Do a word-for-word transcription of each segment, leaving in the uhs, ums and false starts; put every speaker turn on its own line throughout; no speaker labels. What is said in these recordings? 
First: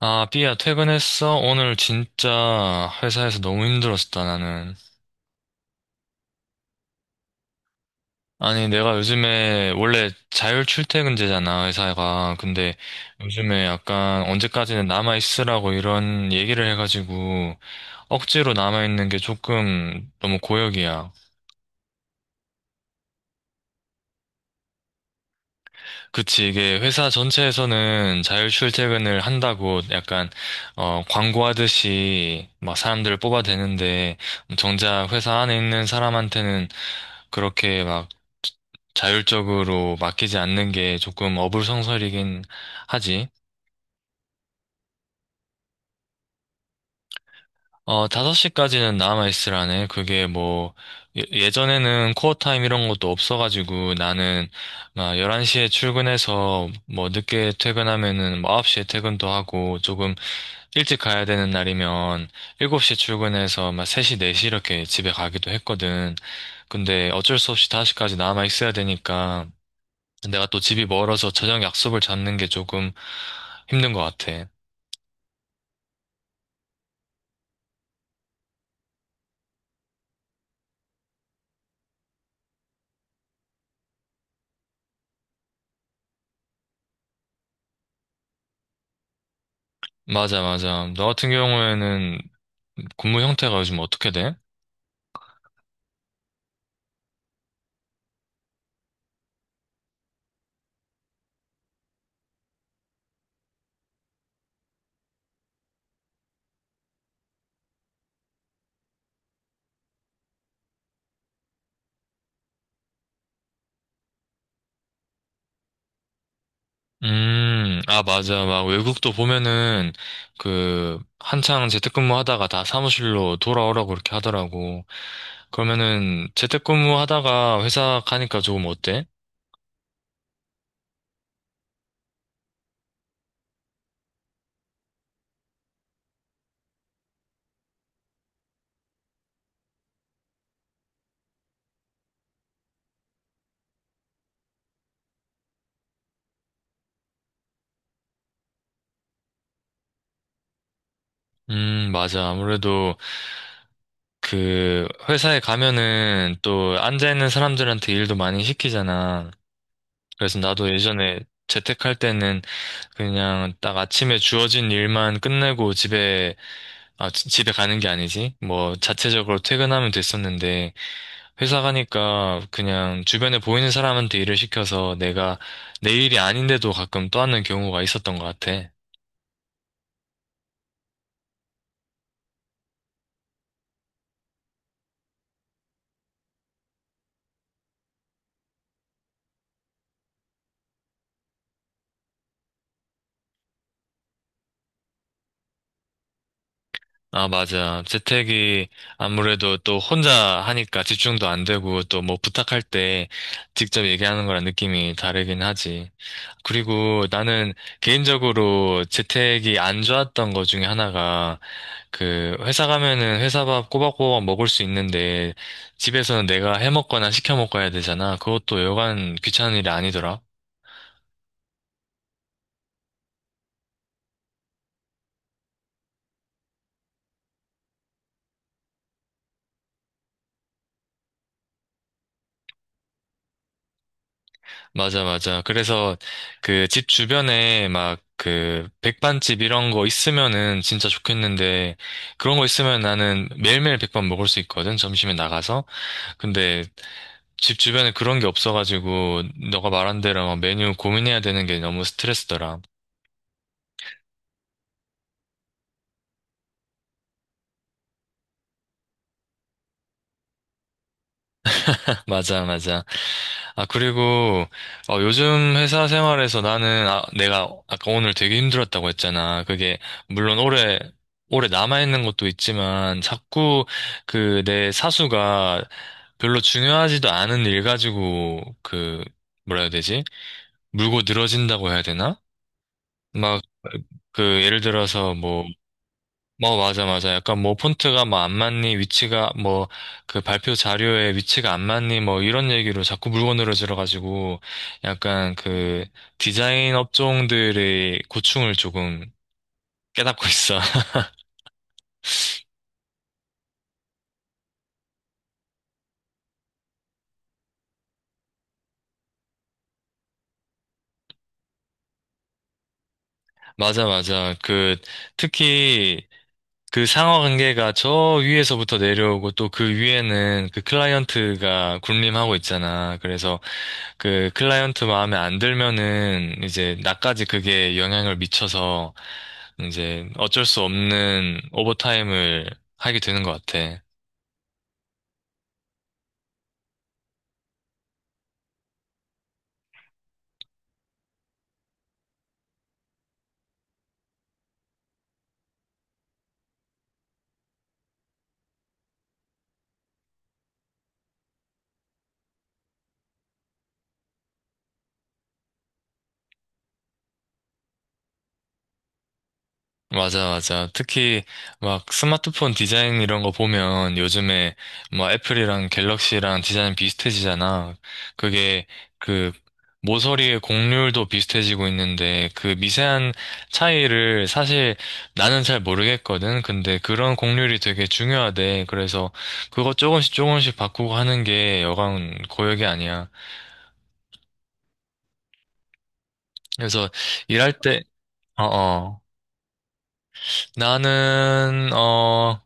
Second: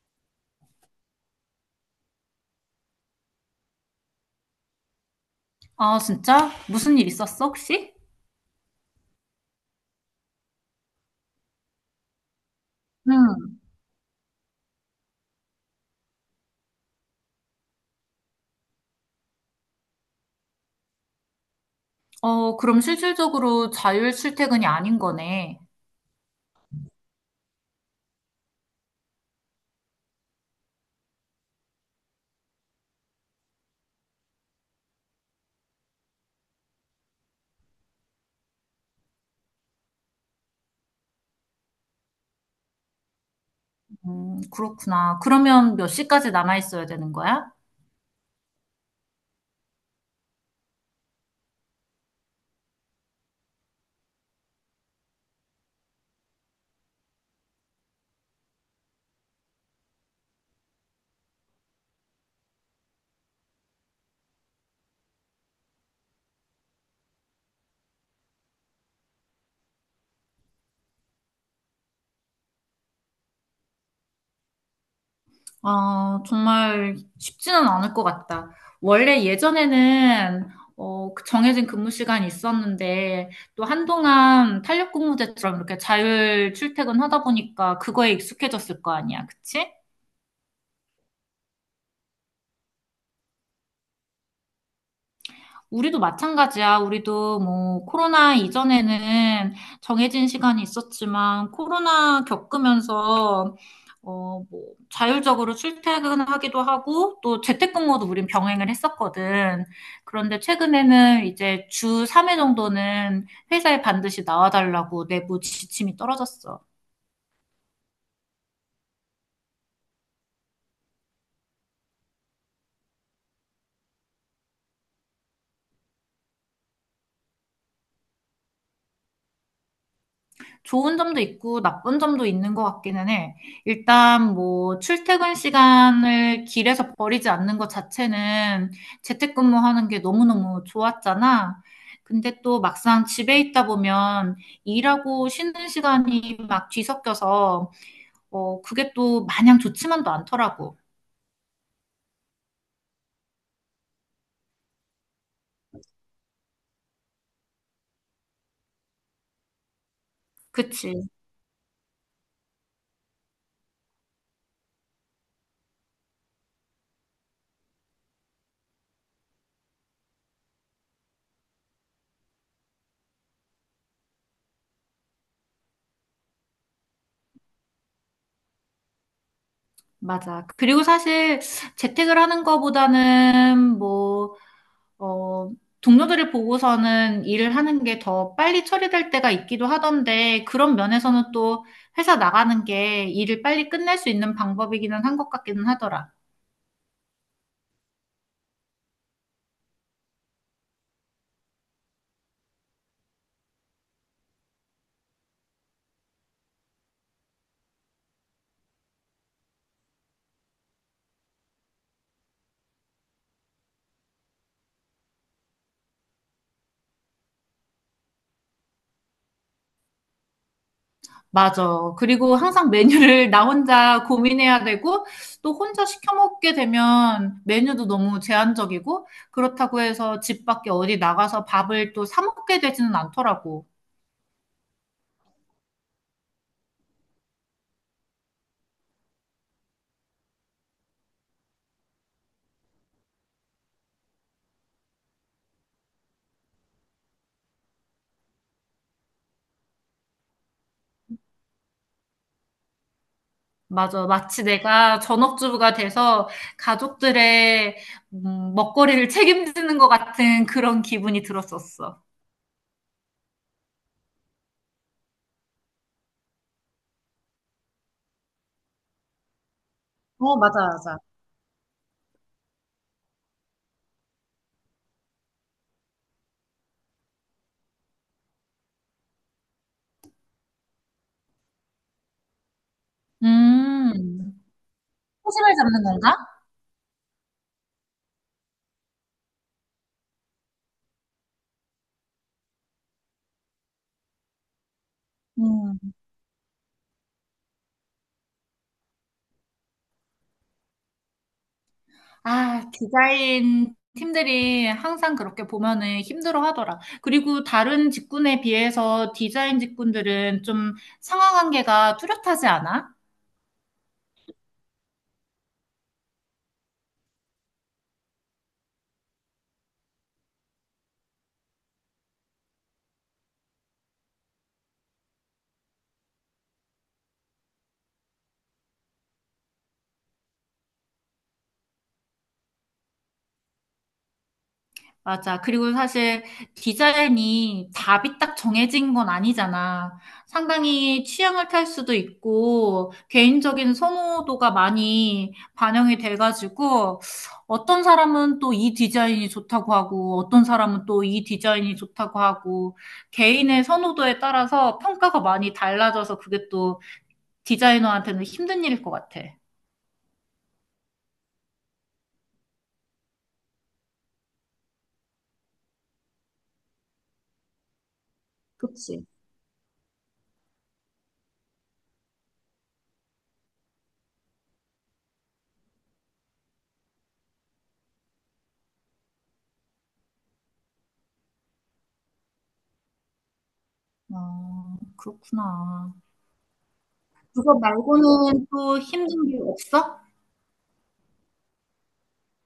아, 삐야, 퇴근했어? 오늘 진짜 회사에서 너무 힘들었다, 나는.
아, 진짜? 무슨 일 있었어, 혹시?
아니, 내가 요즘에 원래 자율 출퇴근제잖아, 회사가. 근데
응.
요즘에 약간 언제까지는 남아있으라고 이런 얘기를 해가지고 억지로 남아있는 게 조금 너무 고역이야.
어, 그럼 실질적으로 자율 출퇴근이 아닌 거네.
그치, 이게 회사 전체에서는 자율 출퇴근을 한다고 약간, 어, 광고하듯이 막 사람들을 뽑아대는데 정작 회사 안에 있는 사람한테는 그렇게 막 자율적으로 맡기지 않는 게 조금 어불성설이긴 하지.
음, 그렇구나. 그러면 몇 시까지 남아 있어야 되는 거야?
어, 다섯 시까지는 남아있으라네. 그게 뭐, 예- 예전에는 코어 타임 이런 것도 없어가지고 나는 막 열한 시에 출근해서 뭐 늦게 퇴근하면은 뭐 아홉 시에 퇴근도 하고 조금 일찍 가야 되는 날이면 일곱 시에 출근해서 막 세 시, 네 시 이렇게 집에 가기도 했거든. 근데 어쩔 수 없이 다섯 시까지 남아있어야 되니까 내가 또 집이 멀어서 저녁 약속을 잡는 게 조금 힘든 것 같아.
아, 정말 쉽지는 않을 것 같다. 원래 예전에는 어, 그 정해진 근무 시간이 있었는데 또 한동안 탄력 근무제처럼 이렇게 자율 출퇴근 하다 보니까 그거에 익숙해졌을 거 아니야, 그치?
맞아, 맞아. 너 같은 경우에는 근무 형태가 요즘 어떻게 돼?
우리도 마찬가지야. 우리도 뭐 코로나 이전에는 정해진 시간이 있었지만 코로나 겪으면서 어, 뭐 자율적으로 출퇴근하기도 하고 또 재택근무도 우린 병행을 했었거든. 그런데 최근에는 이제 주 삼 회 정도는 회사에 반드시 나와달라고 내부 지침이 떨어졌어.
음, 아, 맞아. 막 외국도 보면은 그 한창 재택근무 하다가 다 사무실로 돌아오라고 그렇게 하더라고. 그러면은 재택근무 하다가 회사 가니까 조금 어때?
좋은 점도 있고 나쁜 점도 있는 것 같기는 해. 일단 뭐 출퇴근 시간을 길에서 버리지 않는 것 자체는 재택근무하는 게 너무너무 좋았잖아. 근데 또 막상 집에 있다 보면 일하고 쉬는 시간이 막 뒤섞여서 어 그게 또 마냥 좋지만도 않더라고.
음, 맞아. 아무래도 그 회사에 가면은 또 앉아있는 사람들한테 일도 많이 시키잖아. 그래서 나도
그치,
예전에 재택할 때는 그냥 딱 아침에 주어진 일만 끝내고 집에, 아, 지- 집에 가는 게 아니지. 뭐 자체적으로 퇴근하면 됐었는데 회사 가니까 그냥 주변에 보이는 사람한테 일을 시켜서 내가 내 일이 아닌데도 가끔 떠안는 경우가 있었던 것 같아.
맞아. 그리고 사실 재택을 하는 거보다는 뭐 어, 동료들을 보고서는 일을 하는 게 더 빨리 처리될 때가 있기도 하던데, 그런 면에서는 또 회사 나가는 게 일을 빨리 끝낼 수 있는 방법이기는 한 것 같기는 하더라.
아, 맞아. 재택이 아무래도 또 혼자 하니까 집중도 안 되고 또 뭐 부탁할 때 직접 얘기하는 거랑 느낌이 다르긴 하지. 그리고 나는 개인적으로 재택이 안 좋았던 것 중에 하나가 그 회사 가면은 회사 밥 꼬박꼬박 먹을 수 있는데 집에서는 내가 해 먹거나 시켜 먹고 해야 되잖아. 그것도 여간 귀찮은 일이 아니더라.
맞아. 그리고 항상 메뉴를 나 혼자 고민해야 되고, 또 혼자 시켜 먹게 되면 메뉴도 너무 제한적이고, 그렇다고 해서 집 밖에 어디 나가서 밥을 또 사 먹게 되지는 않더라고.
맞아, 맞아. 그래서 그 집 주변에 막 그 백반집 이런 거 있으면은 진짜 좋겠는데 그런 거 있으면 나는 매일매일 백반 먹을 수 있거든. 점심에 나가서. 근데 집 주변에 그런 게 없어가지고 너가 말한 대로 막 메뉴 고민해야 되는 게 너무 스트레스더라.
맞아. 마치 내가 전업주부가 돼서 가족들의 음, 먹거리를 책임지는 것 같은 그런 기분이 들었었어.
맞아, 맞아. 아, 그리고, 어, 요즘 회사 생활에서 나는, 아, 내가 아까 오늘 되게 힘들었다고 했잖아. 그게,
어,
물론
맞아,
올해,
맞아.
올해 남아있는 것도 있지만, 자꾸 그 내 사수가 별로 중요하지도 않은 일 가지고, 그, 뭐라 해야 되지? 물고 늘어진다고 해야 되나? 막, 그,
음,
예를 들어서 뭐,
초심을 잡는 건가?
뭐, 맞아, 맞아. 약간 뭐, 폰트가 뭐, 안 맞니, 위치가 뭐, 그 발표 자료에 위치가 안 맞니, 뭐, 이런 얘기로 자꾸 물건늘어지러가지고, 약간
음,
그, 디자인 업종들의 고충을 조금 깨닫고 있어.
아, 디자인 팀들이 항상 그렇게 보면은 힘들어 하더라. 그리고 다른 직군에 비해서 디자인 직군들은 좀 상하 관계가 뚜렷하지 않아?
맞아, 맞아. 그, 특히, 그 상하 관계가 저 위에서부터 내려오고 또 그 위에는 그 클라이언트가 군림하고 있잖아. 그래서 그 클라이언트 마음에 안 들면은 이제 나까지 그게 영향을 미쳐서 이제 어쩔 수 없는 오버타임을 하게 되는 것 같아.
맞아. 그리고 사실 디자인이 답이 딱 정해진 건 아니잖아. 상당히 취향을 탈 수도 있고, 개인적인 선호도가 많이 반영이 돼가지고, 어떤 사람은 또 이 디자인이 좋다고 하고, 어떤 사람은 또 이 디자인이 좋다고 하고, 개인의 선호도에 따라서 평가가 많이 달라져서 그게 또 디자이너한테는 힘든 일일 것 같아.
맞아, 맞아. 특히 막 스마트폰 디자인 이런 거 보면 요즘에 뭐 애플이랑 갤럭시랑 디자인 비슷해지잖아. 그게
그치.
그 모서리의 곡률도 비슷해지고 있는데 그 미세한 차이를 사실 나는 잘 모르겠거든. 근데 그런 곡률이 되게 중요하대. 그래서 그거 조금씩 조금씩 바꾸고 하는 게 여간 고역이 아니야.
아, 그렇구나.
그래서 일할
그거
때,
말고는 또
어어.
힘든 게 없어?
나는, 어,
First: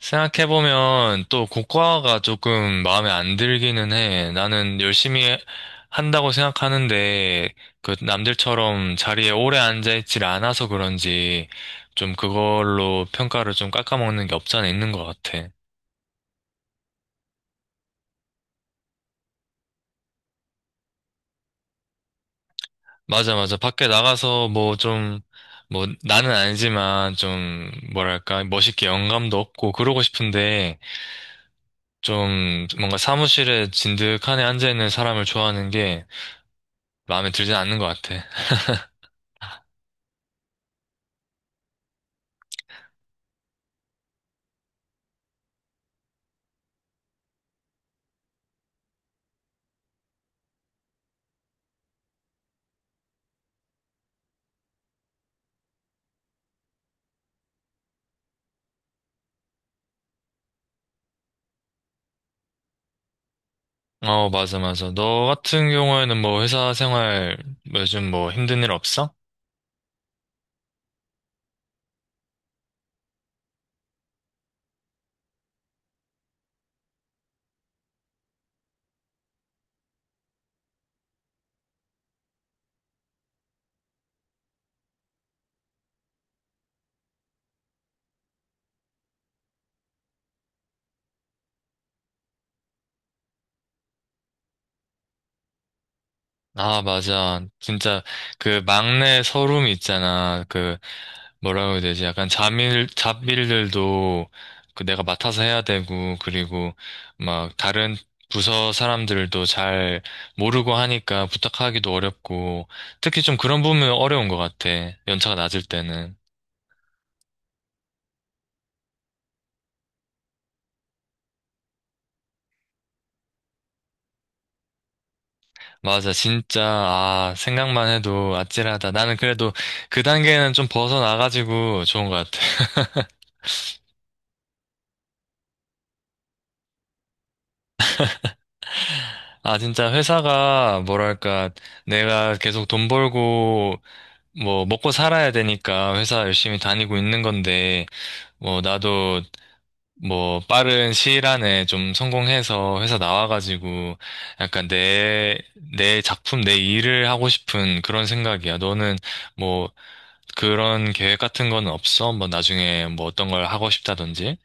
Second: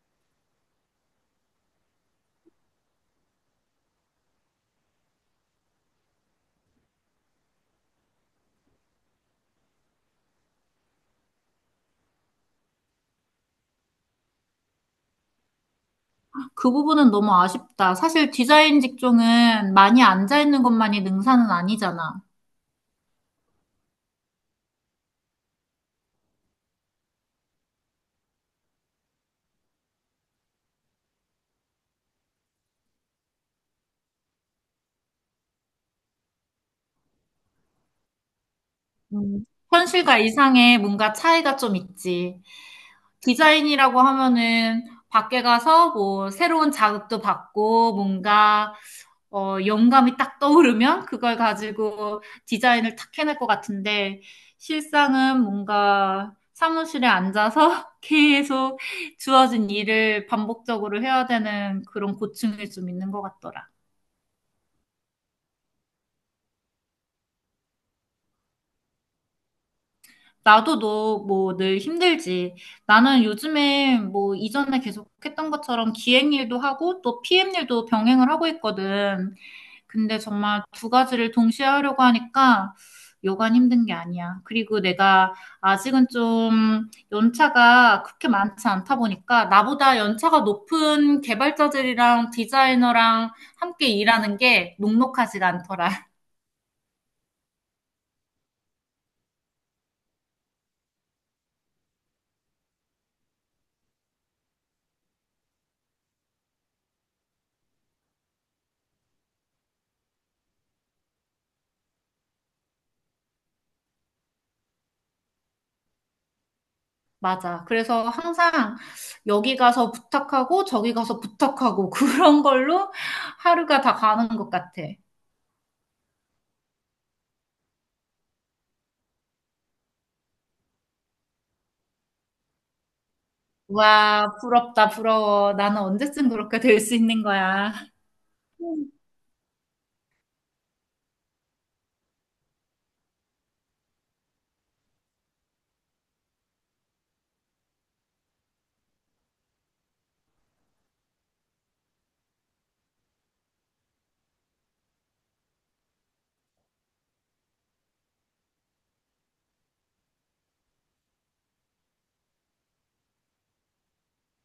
생각해보면 또 국과가 조금 마음에 안 들기는 해. 나는 열심히 한다고 생각하는데, 그 남들처럼 자리에 오래 앉아있질 않아서 그런지, 좀 그걸로 평가를 좀 깎아먹는 게 없지 않아 있는 것 같아.
그 부분은 너무 아쉽다. 사실 디자인 직종은 많이 앉아있는 것만이 능사는 아니잖아.
맞아, 맞아. 밖에 나가서 뭐 좀, 뭐 나는 아니지만 좀, 뭐랄까, 멋있게 영감도 없고 그러고 싶은데, 좀 뭔가 사무실에 진득하니 앉아있는 사람을 좋아하는 게 마음에 들진 않는 것 같아.
음, 현실과 이상의 뭔가 차이가 좀 있지. 디자인이라고 하면은 밖에 가서 뭐 새로운 자극도 받고 뭔가 어, 영감이 딱 떠오르면 그걸 가지고 디자인을 탁 해낼 것 같은데 실상은 뭔가 사무실에 앉아서 계속 주어진 일을 반복적으로 해야 되는 그런 고충이 좀 있는 것 같더라.
어, 맞아, 맞아. 너 같은 경우에는 뭐 회사 생활 요즘 뭐 힘든 일 없어?
나도 너 뭐 늘 힘들지. 나는 요즘에 뭐 이전에 계속 했던 것처럼 기획 일도 하고 또 피엠 일도 병행을 하고 있거든. 근데 정말 두 가지를 동시에 하려고 하니까 여간 힘든 게 아니야. 그리고 내가 아직은 좀 연차가 그렇게 많지 않다 보니까 나보다 연차가 높은 개발자들이랑 디자이너랑 함께 일하는 게 녹록하지가 않더라.
아, 맞아. 진짜 그 막내 서름이 있잖아. 그 뭐라고 해야 되지? 약간 잡일, 잡일들도 그 내가 맡아서 해야 되고, 그리고 막 다른 부서 사람들도 잘 모르고 하니까 부탁하기도 어렵고, 특히 좀 그런 부분은 어려운 것 같아. 연차가 낮을 때는.
맞아. 그래서 항상 여기 가서 부탁하고 저기 가서 부탁하고 그런 걸로 하루가 다 가는 것 같아.
맞아, 진짜, 아, 생각만 해도 아찔하다. 나는 그래도 그 단계는 좀 벗어나가지고 좋은 것 같아.
와, 부럽다, 부러워. 나는 언제쯤 그렇게 될 수 있는 거야.
아, 진짜 회사가 뭐랄까, 내가 계속 돈 벌고 뭐 먹고 살아야 되니까 회사 열심히 다니고 있는 건데 뭐 나도 뭐 빠른 시일 안에 좀 성공해서 회사 나와가지고 약간 내 내 작품 내 일을 하고 싶은 그런 생각이야. 너는 뭐 그런 계획 같은 건 없어? 뭐 나중에 뭐 어떤 걸 하고 싶다든지?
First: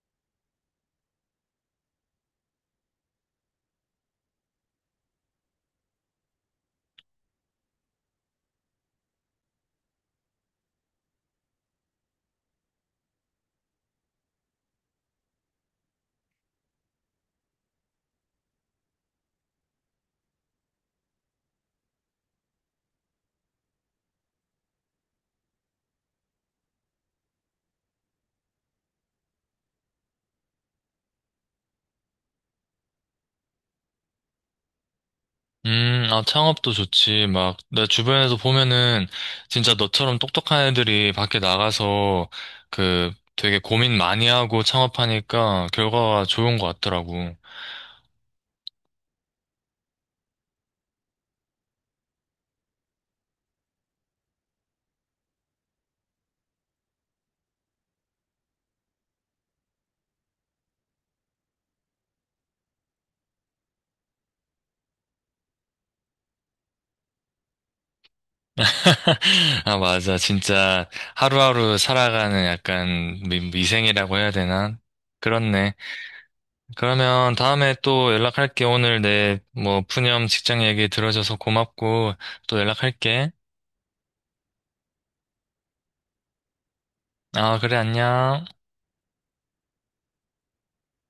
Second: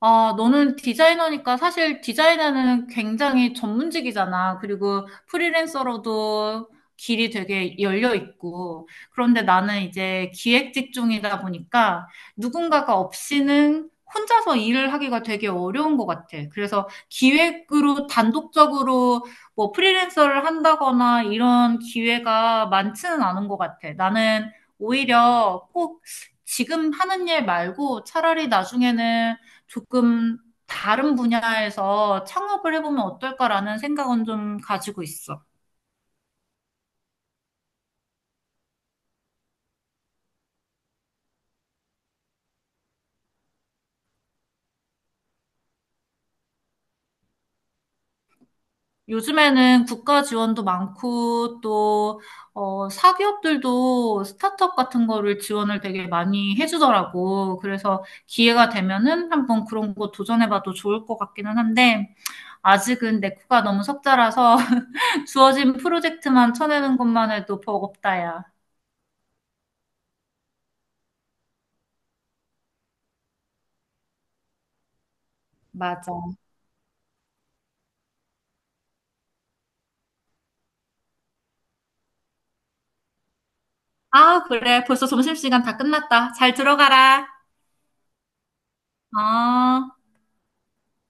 아, 너는 디자이너니까 사실 디자이너는 굉장히 전문직이잖아. 그리고 프리랜서로도 길이 되게 열려 있고. 그런데 나는 이제 기획 직종이다 보니까 누군가가 없이는 혼자서 일을 하기가 되게 어려운 것 같아. 그래서 기획으로 단독적으로 뭐 프리랜서를 한다거나 이런 기회가 많지는 않은 것 같아. 나는 오히려 꼭 지금 하는 일 말고 차라리 나중에는 조금 다른 분야에서 창업을 해보면 어떨까라는 생각은 좀 가지고 있어.
음, 아, 창업도 좋지. 막, 내 주변에서 보면은, 진짜 너처럼 똑똑한 애들이 밖에 나가서, 그, 되게 고민 많이 하고 창업하니까 결과가 좋은 것 같더라고.
요즘에는 국가 지원도 많고 또 어, 사기업들도 스타트업 같은 거를 지원을 되게 많이 해주더라고. 그래서 기회가 되면은 한번 그런 거 도전해봐도 좋을 것 같기는 한데 아직은 내 코가 너무 석자라서 주어진 프로젝트만 쳐내는 것만 해도 버겁다야.
아, 맞아. 진짜 하루하루 살아가는 약간 미, 미생이라고 해야 되나? 그렇네.
맞아.
그러면 다음에 또 연락할게. 오늘 내, 뭐, 푸념 직장 얘기 들어줘서 고맙고, 또 연락할게.
아, 그래. 벌써 점심시간 다 끝났다. 잘 들어가라.
아, 그래, 안녕.
아,